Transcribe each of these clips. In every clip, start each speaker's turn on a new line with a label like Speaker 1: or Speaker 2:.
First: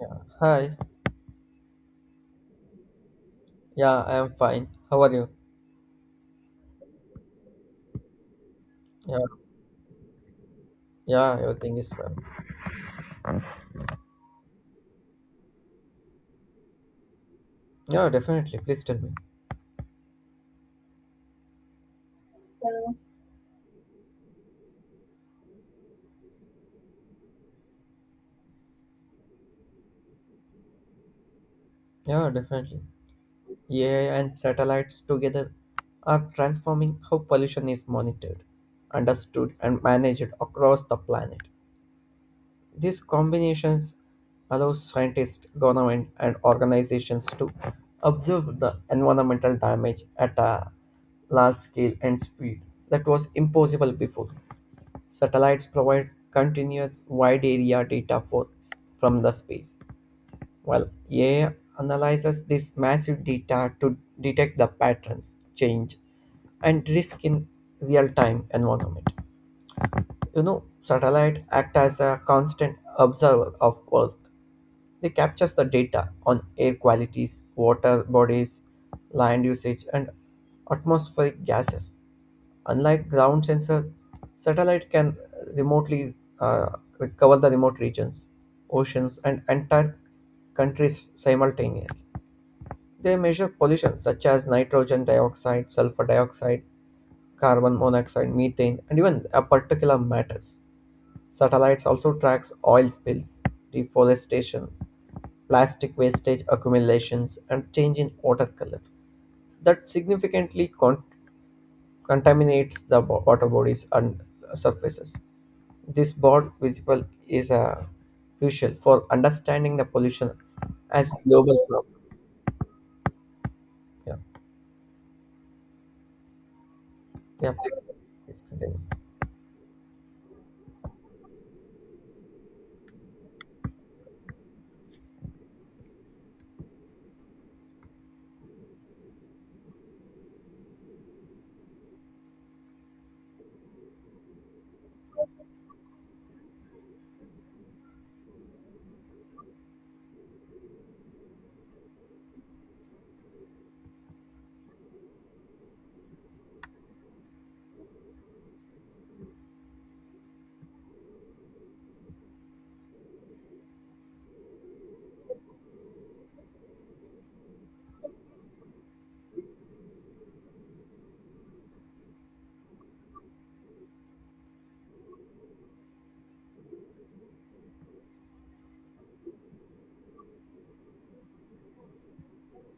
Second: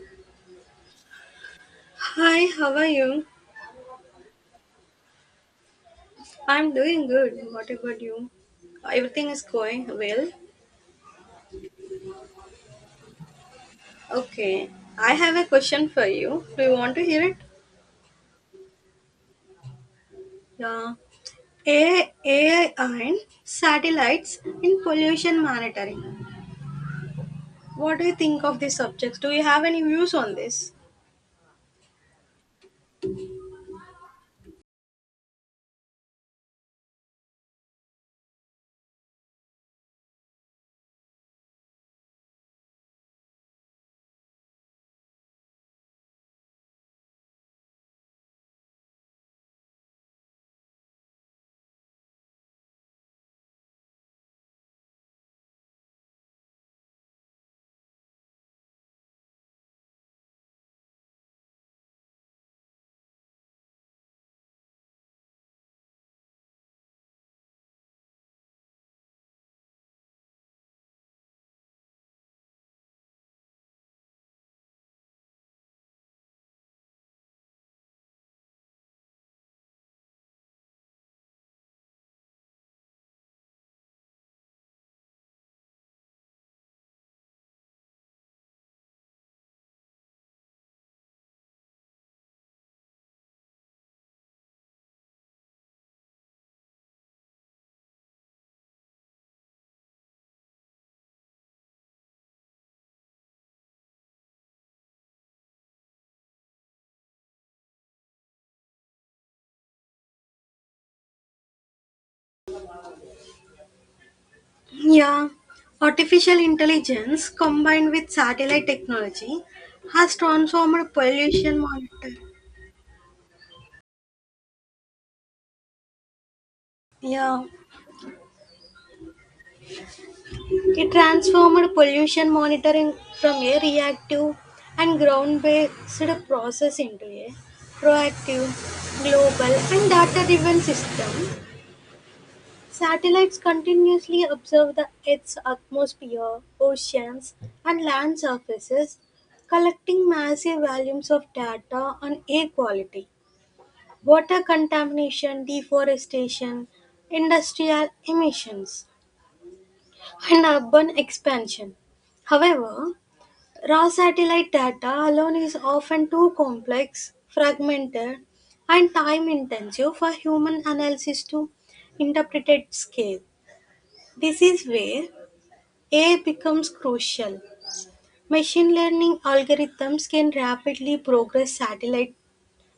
Speaker 1: Yeah. Hi.
Speaker 2: Hi, how are you?
Speaker 1: Yeah, I am fine. How are you?
Speaker 2: I'm doing good. What about you?
Speaker 1: Yeah,
Speaker 2: Everything is going well.
Speaker 1: yeah, everything is fine.
Speaker 2: Okay, I have a question for you. Do you want to hear it?
Speaker 1: Yeah, definitely. Please tell me.
Speaker 2: Yeah. AI and satellites in pollution monitoring. What do you think of these subjects? Do you have any views on this?
Speaker 1: Yeah, definitely. AI and satellites together are transforming how pollution is monitored, understood, and managed across the planet. These combinations allow scientists, government, and organizations to observe the environmental damage at a large scale and speed that was impossible before. Satellites provide continuous wide area data for, from the space, while AI analyzes this massive data to detect the patterns, change, and risk in real time environment. You know, satellite act as a constant observer of Earth, they capture the data on air qualities, water bodies, land usage, and atmospheric gases. Unlike ground sensor, satellite can remotely, uh, cover the remote regions, oceans, and entire countries simultaneously. They measure pollution such as nitrogen dioxide, sulfur dioxide, carbon monoxide, methane, and even a particular matters. Satellites also track oil spills, deforestation, plastic wastage accumulations, and change in water color that significantly contaminates the water bodies and surfaces.
Speaker 2: Yeah,
Speaker 1: This
Speaker 2: artificial
Speaker 1: board visible
Speaker 2: intelligence
Speaker 1: is
Speaker 2: combined with satellite
Speaker 1: crucial for
Speaker 2: technology
Speaker 1: understanding the
Speaker 2: has
Speaker 1: pollution
Speaker 2: transformed
Speaker 1: as
Speaker 2: pollution
Speaker 1: global problem.
Speaker 2: monitoring.
Speaker 1: Yeah,
Speaker 2: Yeah.
Speaker 1: yeah, please continue.
Speaker 2: It transformed pollution monitoring from a reactive and ground-based process into a proactive, global, and data-driven system. Satellites continuously observe the Earth's atmosphere, oceans, and land surfaces, collecting massive volumes of data on air quality, water contamination, deforestation, industrial emissions, and urban expansion. However, raw satellite data alone is often too complex, fragmented, and time intensive for human analysis to interpret at scale. This is where AI becomes crucial. Machine learning algorithms can rapidly progress satellite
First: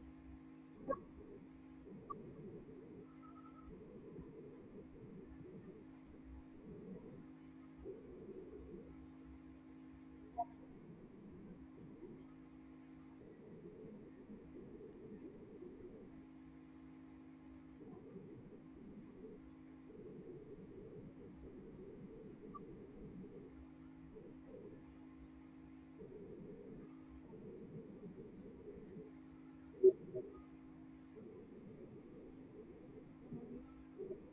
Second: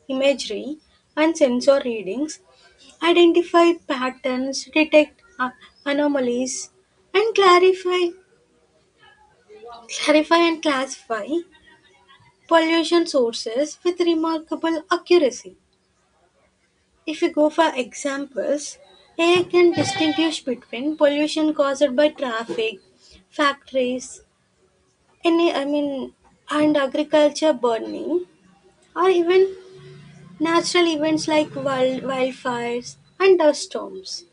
Speaker 2: imagery and sensor readings, identify patterns, detect anomalies, and clarify and classify pollution sources with remarkable accuracy. If we go for examples, AI can distinguish between pollution caused by traffic, factories, any I mean, and agriculture burning, or even natural events like wildfires and dust storms.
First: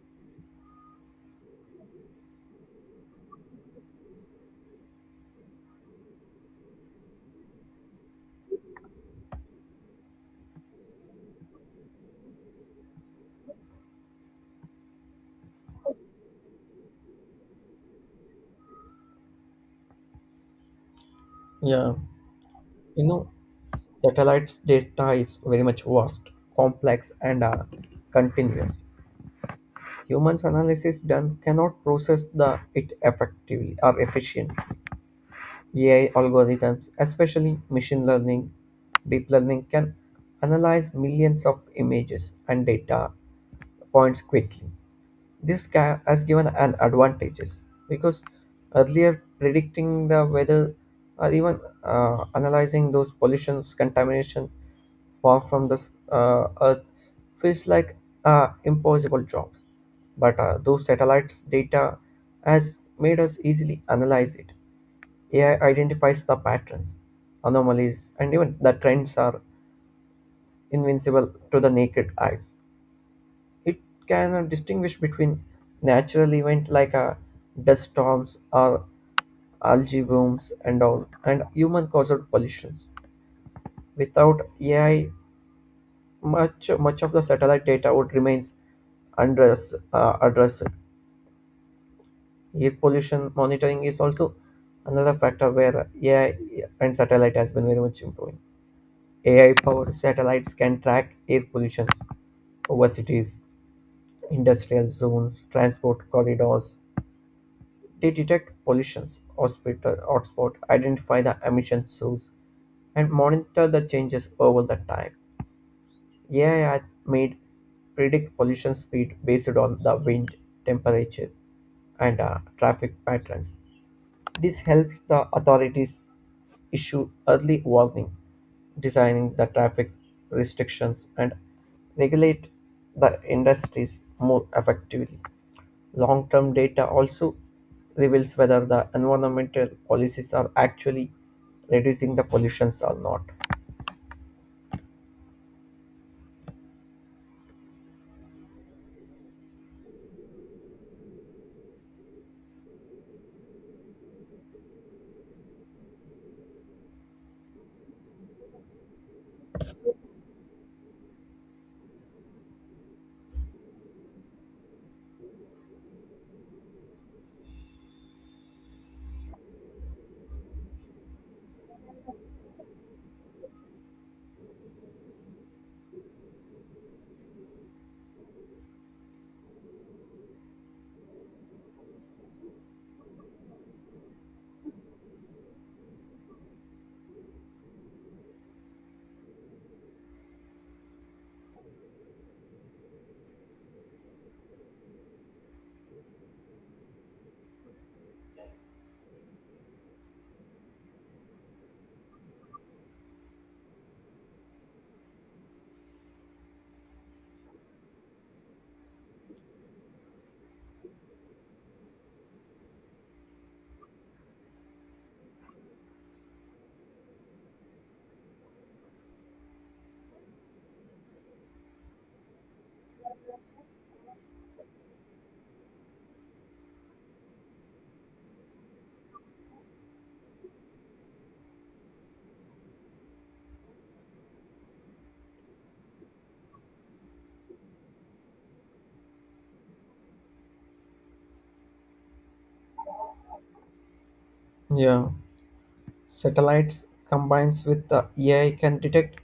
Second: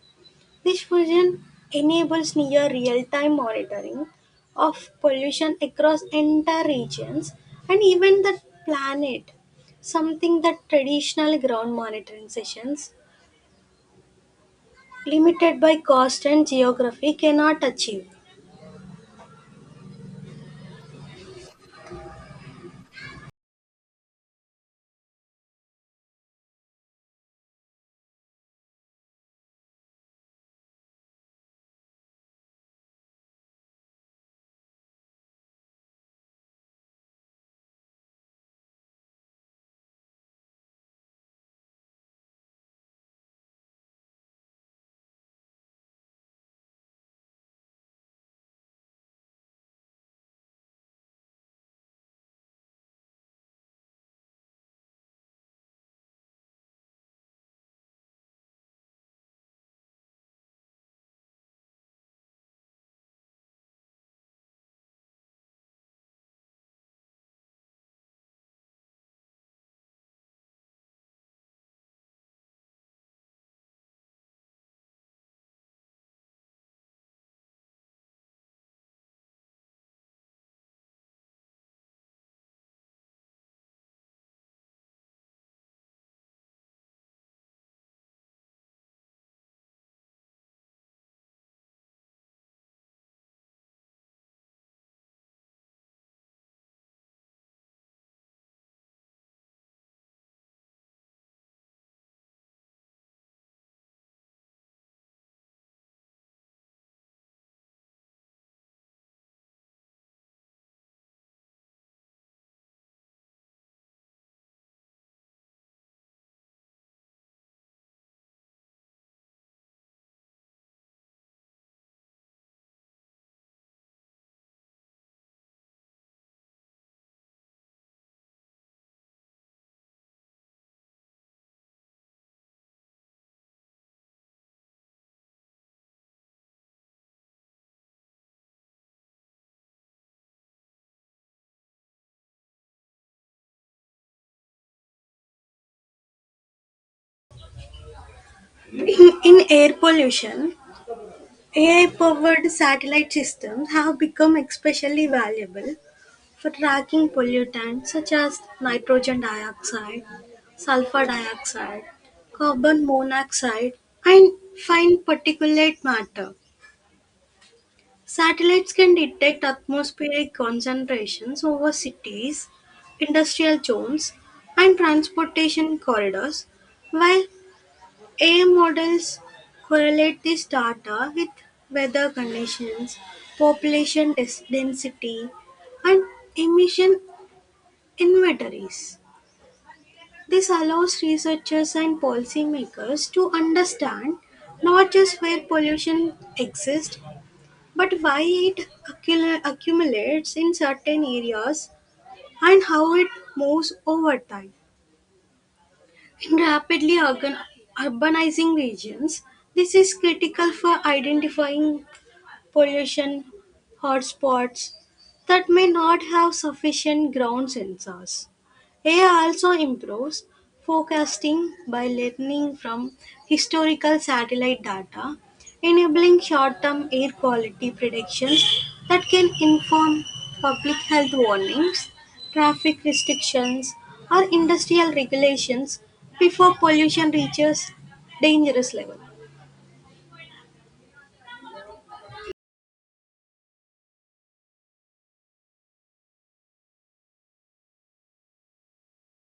Speaker 2: This fusion enables near real-time monitoring of pollution across entire regions and even the planet, something that traditional ground monitoring sessions, limited by cost and geography, cannot achieve.
Speaker 1: Yeah, you know, satellites data is very much vast, complex, and continuous. Humans analysis done cannot process the it effectively or efficiently. AI algorithms, especially machine learning, deep learning can analyze millions of images and data points quickly. This has given an advantages because earlier predicting the weather or even analyzing those pollutions, contamination far from this earth feels like impossible jobs but those satellites data has made us easily analyze it. AI identifies the patterns, anomalies, and even the trends are invincible to the naked eyes. It can, distinguish between natural events like dust storms or algae blooms and all, and human-caused pollutions. Without AI, much of the satellite data would remains undress addressed. Air pollution monitoring is also another factor where AI and satellite has been very much improving. AI powered satellites can track air pollution over cities, industrial zones, transport corridors. They detect pollutions, hospital hotspot, identify the emission source, and monitor the changes over the time. AI made predict pollution speed based on the wind, temperature, and traffic patterns. This helps the authorities issue early warning, designing the traffic restrictions, and regulate the industries more effectively. Long term data also reveals whether the environmental policies are actually reducing the pollutions or not.
Speaker 2: In air pollution, AI-powered satellite systems have become especially valuable for tracking pollutants such as nitrogen dioxide, sulfur dioxide, carbon monoxide, and fine particulate matter. Satellites can detect atmospheric concentrations over cities, industrial zones, and transportation corridors, while air models correlate this data with weather conditions, density, and emission inventories. This allows researchers and policymakers to understand not just where pollution exists, but why it accumulates in certain areas and how it moves over time. In urbanizing regions, this is critical for identifying pollution hotspots that may not have sufficient ground sensors. AI also improves forecasting by learning from historical satellite data, enabling short term air quality predictions that can inform public health warnings, traffic restrictions, or industrial regulations before pollution reaches dangerous levels.
Speaker 1: Yeah, satellites combines with the AI can detect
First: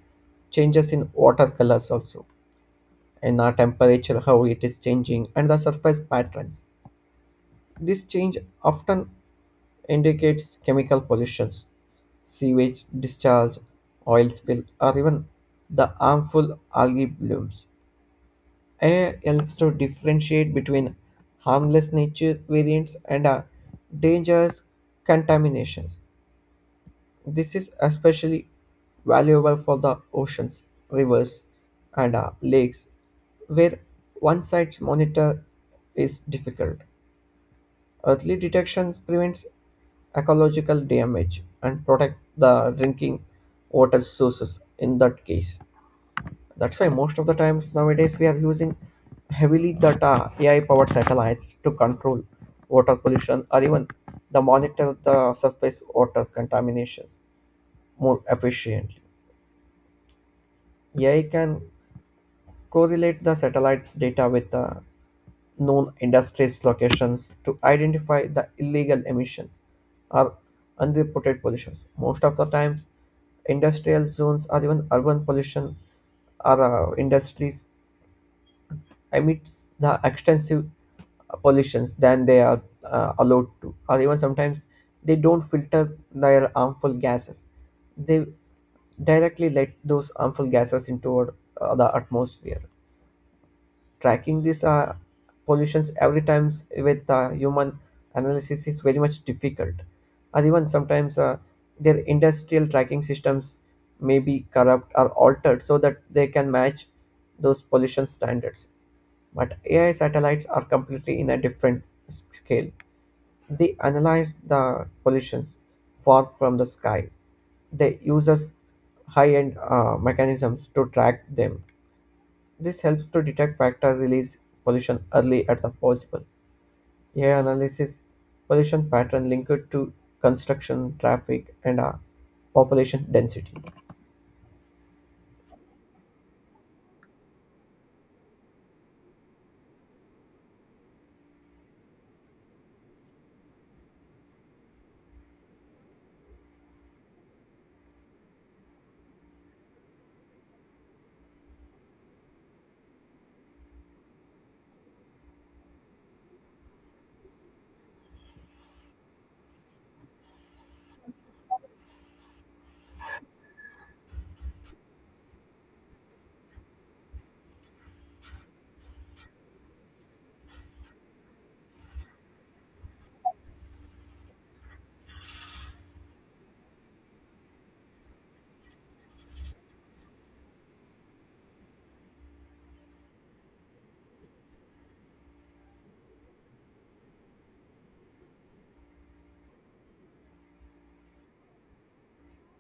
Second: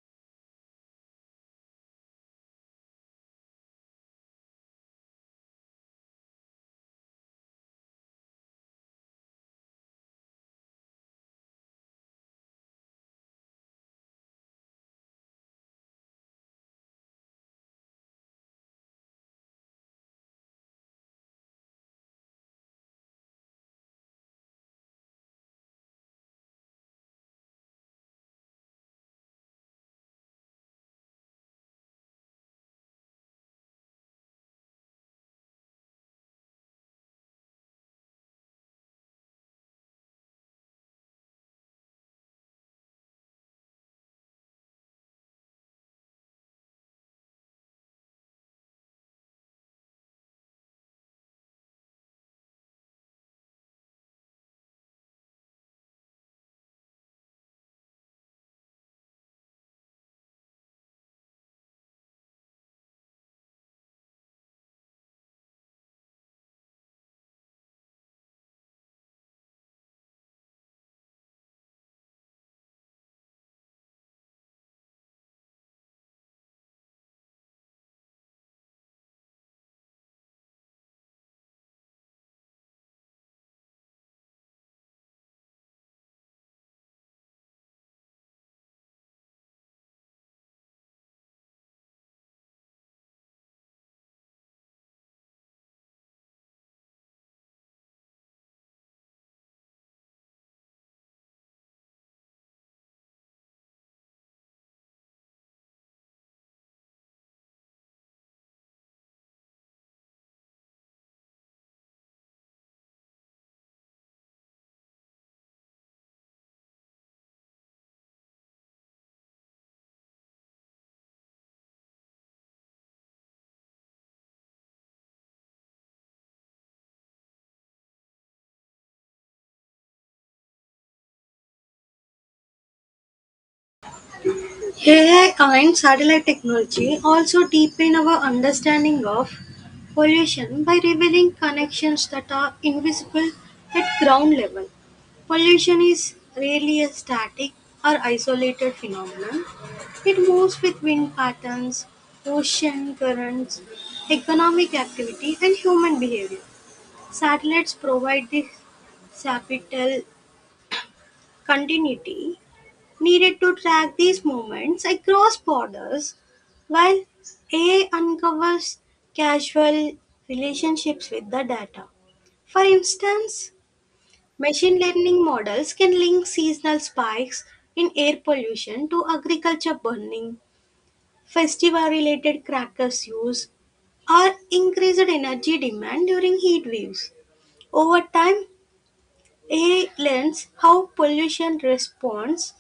Speaker 1: changes in water colors also, and the temperature, how it is changing, and the surface patterns. This change often indicates chemical pollutions, sewage discharge, oil spill, or even the harmful algae blooms. AI helps to differentiate between harmless nature variants and dangerous contaminations. This is especially valuable for the oceans, rivers, and lakes, where one side's monitor is difficult. Early detection prevents ecological damage and protect the drinking water sources in that case. That's why most of the times nowadays we are using heavily data AI powered satellites to control water pollution or even the monitor the surface water contaminations more efficiently. AI can correlate the satellites data with the known industries locations to identify the illegal emissions or unreported pollutions. Most of the times, industrial zones or even urban pollution or industries emits the extensive pollutions than they are allowed to or even sometimes they don't filter their harmful gases. They directly let those harmful gases into our, the atmosphere. Tracking these pollutions every time with human analysis is very much difficult. Or even sometimes, their industrial tracking systems may be corrupt or altered so that they can match those pollution standards. But AI satellites are completely in a different scale. They analyze the pollutions far from the sky. They uses high-end mechanisms to track them. This helps to detect factor release pollution early at the possible. AI analysis pollution pattern linked to construction, traffic, and population density.
Speaker 2: AI and satellite technology also deepen our understanding of pollution by revealing connections that are invisible at ground level. Pollution is rarely a static or isolated phenomenon. It moves with wind patterns, ocean currents, economic activity, and human behavior. Satellites provide this sapital continuity needed to track these movements across borders, while AI uncovers causal relationships with the data. For instance, machine learning models can link seasonal spikes in air pollution to agriculture burning, festival related crackers use, or increased energy demand during heat waves. Over time, it learns how pollution responds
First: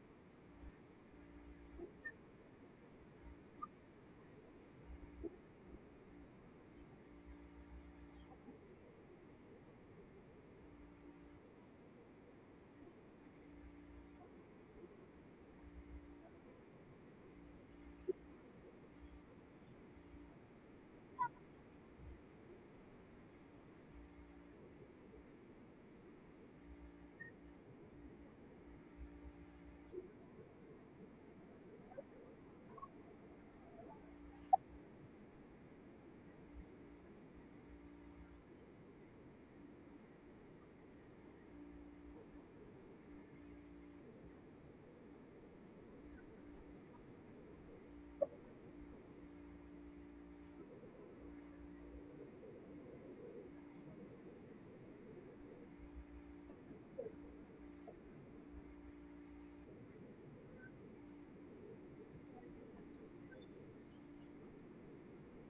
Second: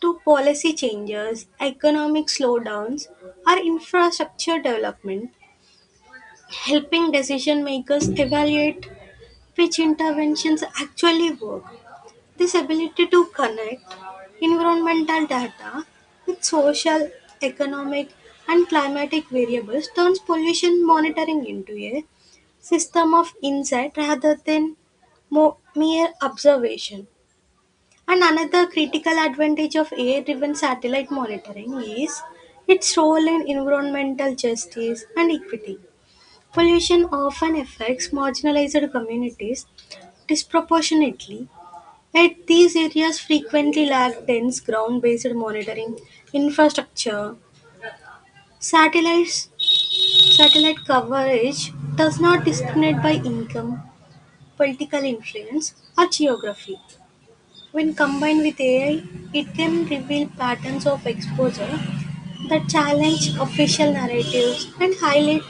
Speaker 2: to policy changes, economic slowdowns, or infrastructure development, helping decision makers evaluate which interventions actually work. This ability to connect environmental data with social, economic, and climatic variables turns pollution monitoring into a system of insight rather than mere observation. And another critical advantage of AI driven satellite monitoring is its role in environmental justice and equity. Pollution often affects marginalized communities disproportionately, yet these areas frequently lack dense ground based monitoring infrastructure. Satellites, satellite coverage does not discriminate by income, political influence, or geography. When combined with AI, it can reveal patterns of exposure that challenge official narratives and highlight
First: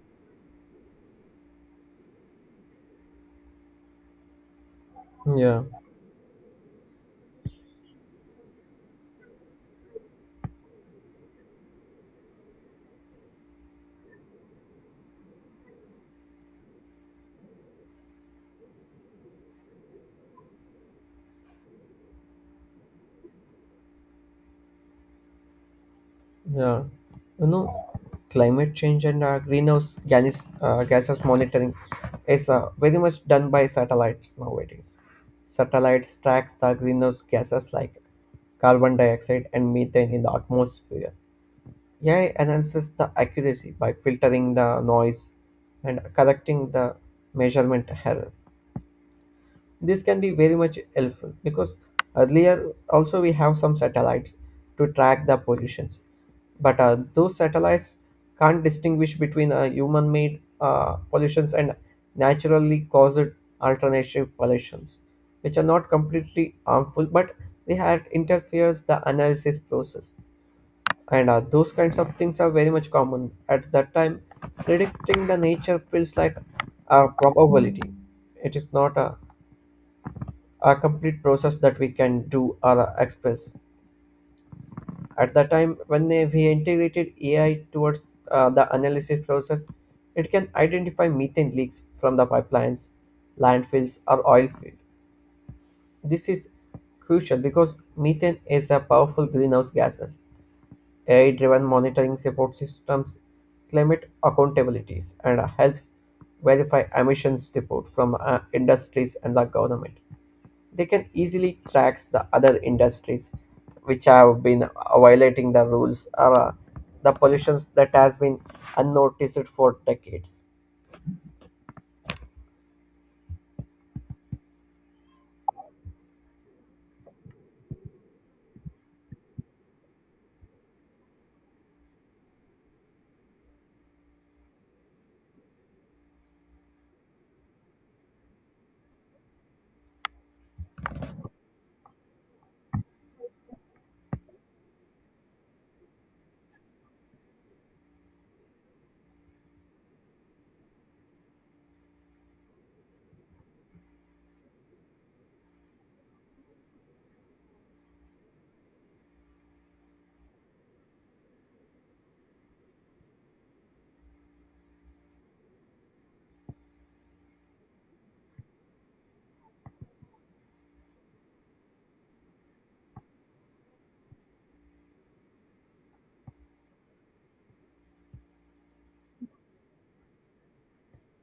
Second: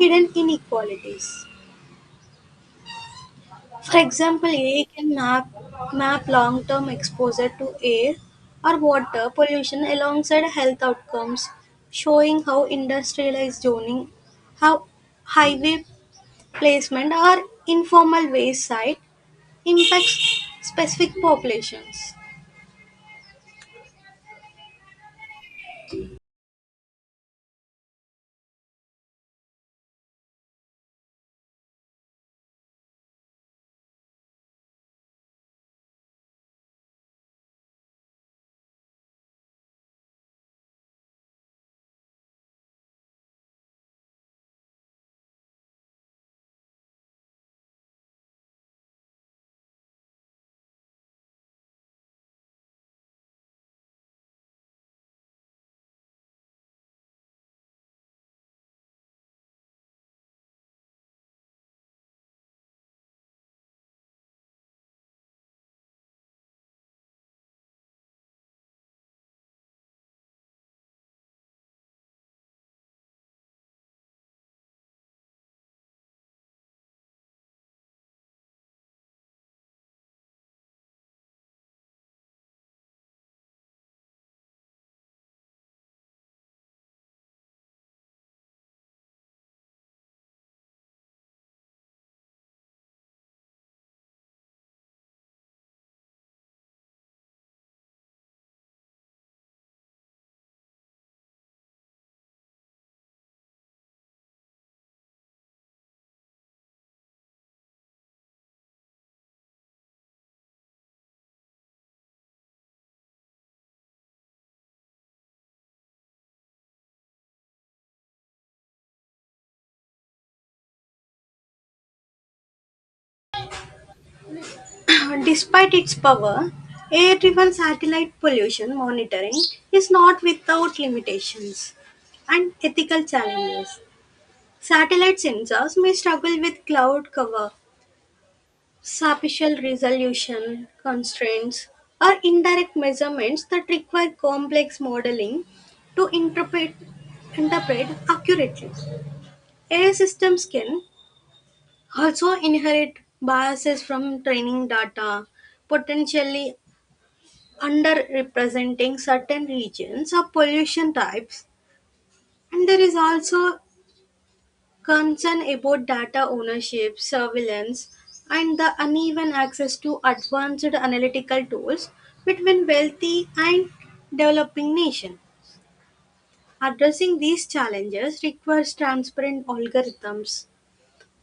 Speaker 2: hidden inequalities. For example,
Speaker 1: Yeah,
Speaker 2: map long term exposure to air or water pollution alongside health outcomes, showing how industrialized zoning, how highway placement, or informal waste site impacts specific populations.
Speaker 1: yeah. You know, climate change and greenhouse gases monitoring is very much done by satellites nowadays. Satellites tracks the greenhouse gases like carbon dioxide and methane in the atmosphere. AI enhances the accuracy by filtering the noise and correcting the measurement error. This can be very much helpful because earlier also we have some satellites to track the pollutions, but those satellites can't distinguish between human-made pollutions and naturally caused alternative pollutions, which are not completely harmful, but they had interferes the analysis process and those kinds of things are very much common at that time. Predicting the nature feels like a probability. It is not a complete process that we can do or express at that time. When we integrated AI towards the analysis process, it can identify methane leaks from the pipelines, landfills, or oil field. This is crucial because methane is a powerful greenhouse gases. AI-driven monitoring support systems, climate accountabilities, and helps verify emissions reports from industries and the government. They can easily track the other industries which have been violating the rules or the pollutions that has been unnoticed for decades.
Speaker 2: Despite its power, air-driven satellite pollution monitoring is not without limitations and ethical challenges. Satellite sensors may struggle with cloud cover, spatial resolution constraints, or indirect measurements that require complex modeling to interpret accurately. AI systems can also inherit biases from training data, potentially underrepresenting certain regions or pollution types. And there is also concern about data ownership, surveillance, and the uneven access to advanced analytical tools between wealthy and developing nations. Addressing these challenges requires transparent algorithms,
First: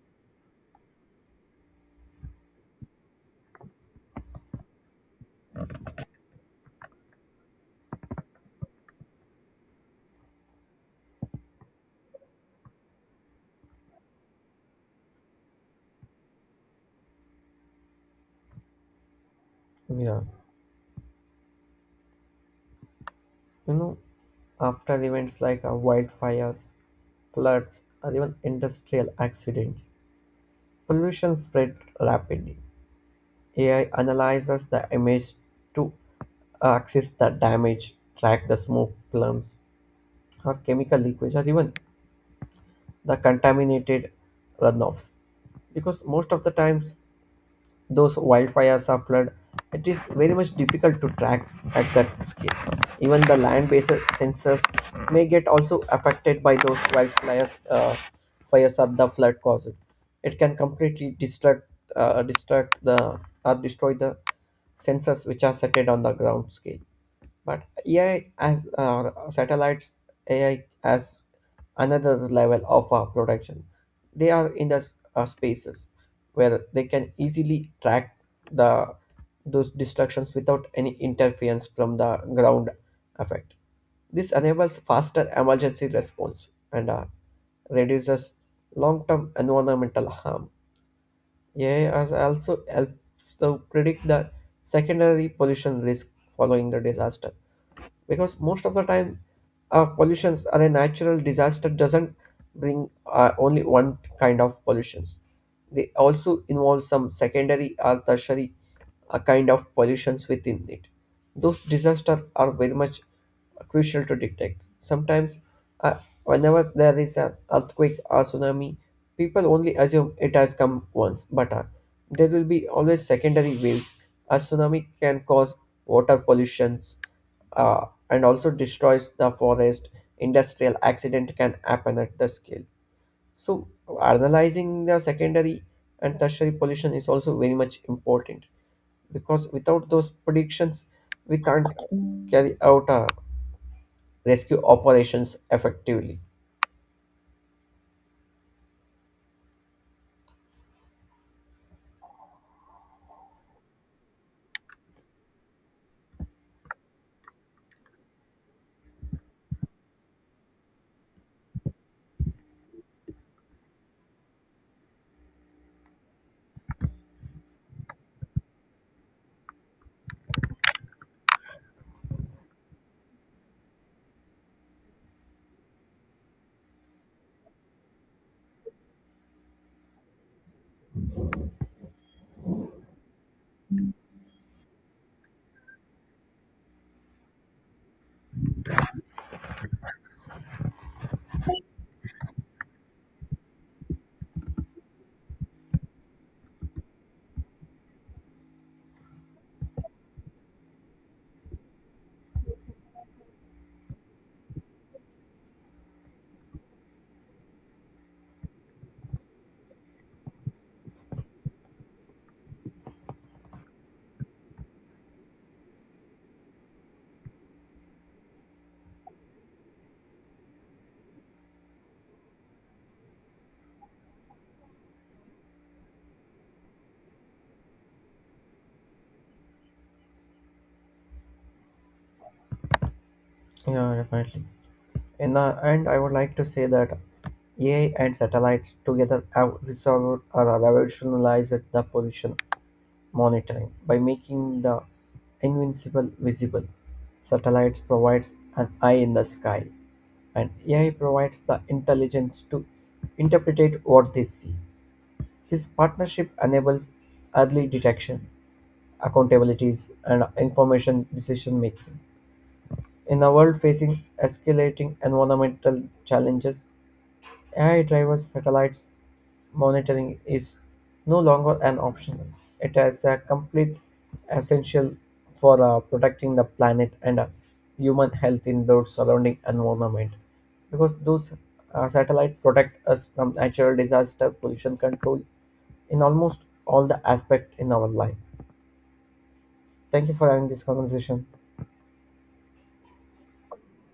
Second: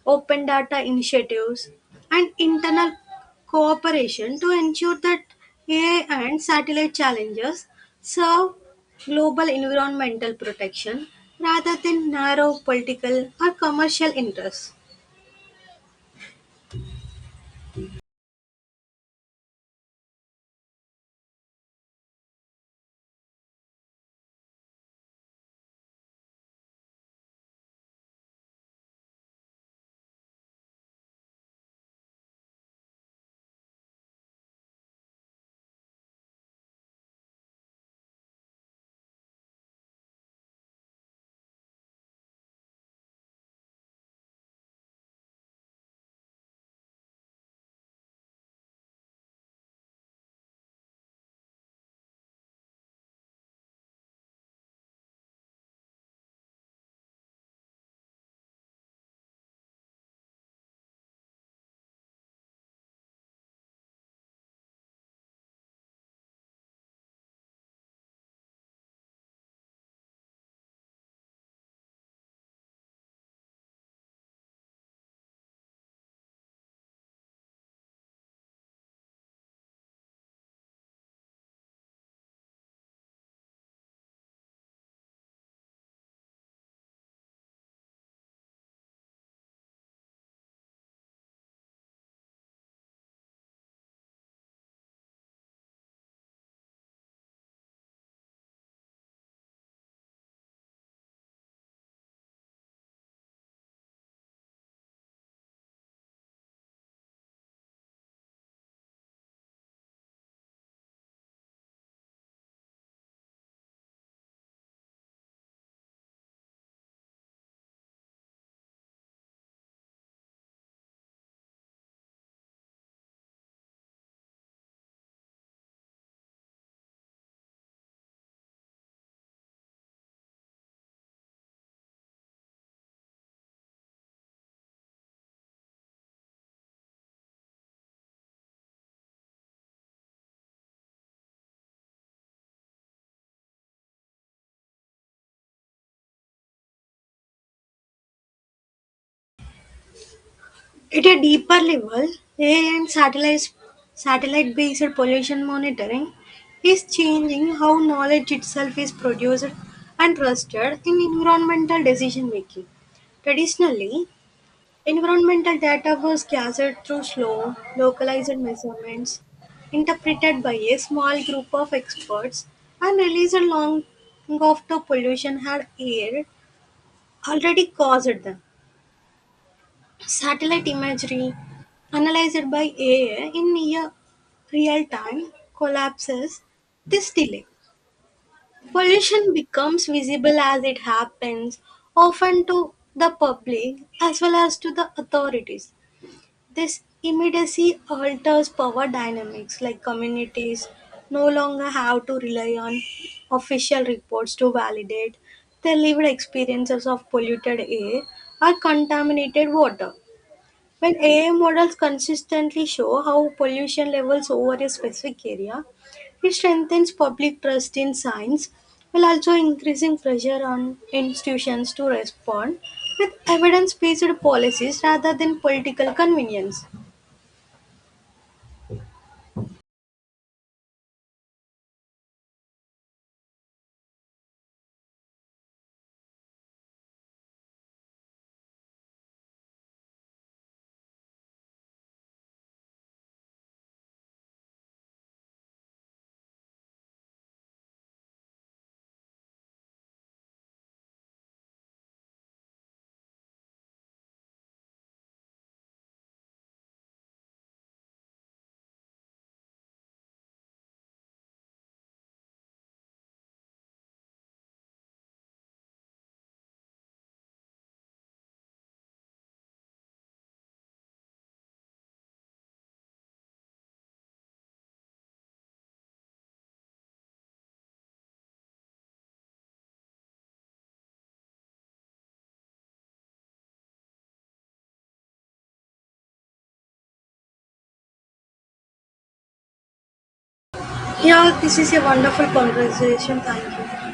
Speaker 2: open data initiatives, and internal cooperation to ensure that AI and satellite challenges serve global environmental protection rather than narrow political or commercial interests.
Speaker 1: Yeah, you know, after events like wildfires, floods, or even industrial accidents, pollution spread rapidly. AI analyzes the image to access the damage, track the smoke plumes or chemical leakage or even the contaminated runoffs. Because most of the times those wildfires are flood, it is very much difficult to track at that scale. Even the land-based sensors may get also affected by those wildfires, fires at the flood caused. It can completely distract the or destroy the sensors which are set on the ground scale. But AI as another level of production. They are in the spaces where they can easily track the those destructions without any interference from the ground effect. This enables faster emergency response and reduces long-term environmental harm. AI has also helps to predict the secondary pollution risk following the disaster, because most of the time pollutions or a natural disaster doesn't bring only one kind of pollutions. They also involve some secondary or tertiary kind of pollutions within it. Those disasters are very much crucial to detect. Sometimes, uh, whenever there is an earthquake or tsunami, people only assume it has come once, but there will be always secondary waves. A tsunami can cause water pollutions, and also destroys the forest. Industrial accident can happen at the scale. So, analyzing the secondary and tertiary pollution is also very much important, because without those predictions, we can't carry out a rescue operations effectively.
Speaker 2: At a deeper level, AI and satellite based pollution monitoring is changing how knowledge itself is produced and trusted in environmental decision making. Traditionally, environmental data was gathered through slow, localized measurements, interpreted by a small group of experts, and released long after pollution had air already caused them. Satellite imagery analyzed by AI in near real time collapses this delay. Pollution becomes visible as it happens, often to the public as well as to the authorities. This immediacy alters power dynamics, like communities no longer have to rely on official reports to validate their lived experiences of polluted air or contaminated water. When AI models consistently show how pollution levels over a specific area, it strengthens public trust in science while also increasing pressure on institutions to respond with evidence based policies rather than political convenience.
Speaker 1: Yeah, definitely. In the end, I would like to say that AI and satellites together have resolved or revolutionized the position monitoring by making the invincible visible. Satellites provides an eye in the sky, and AI provides the intelligence to interpret what they see. This partnership enables early detection, accountabilities, and information decision making. In a world facing escalating environmental challenges, AI driven satellites monitoring is no longer an option. It is a complete essential for protecting the planet and human health in the surrounding environment. Because those satellites protect us from natural disaster, pollution control in almost all the aspect in our life. Thank you for having this conversation.
Speaker 2: Yeah, this is a wonderful conversation. Thank you.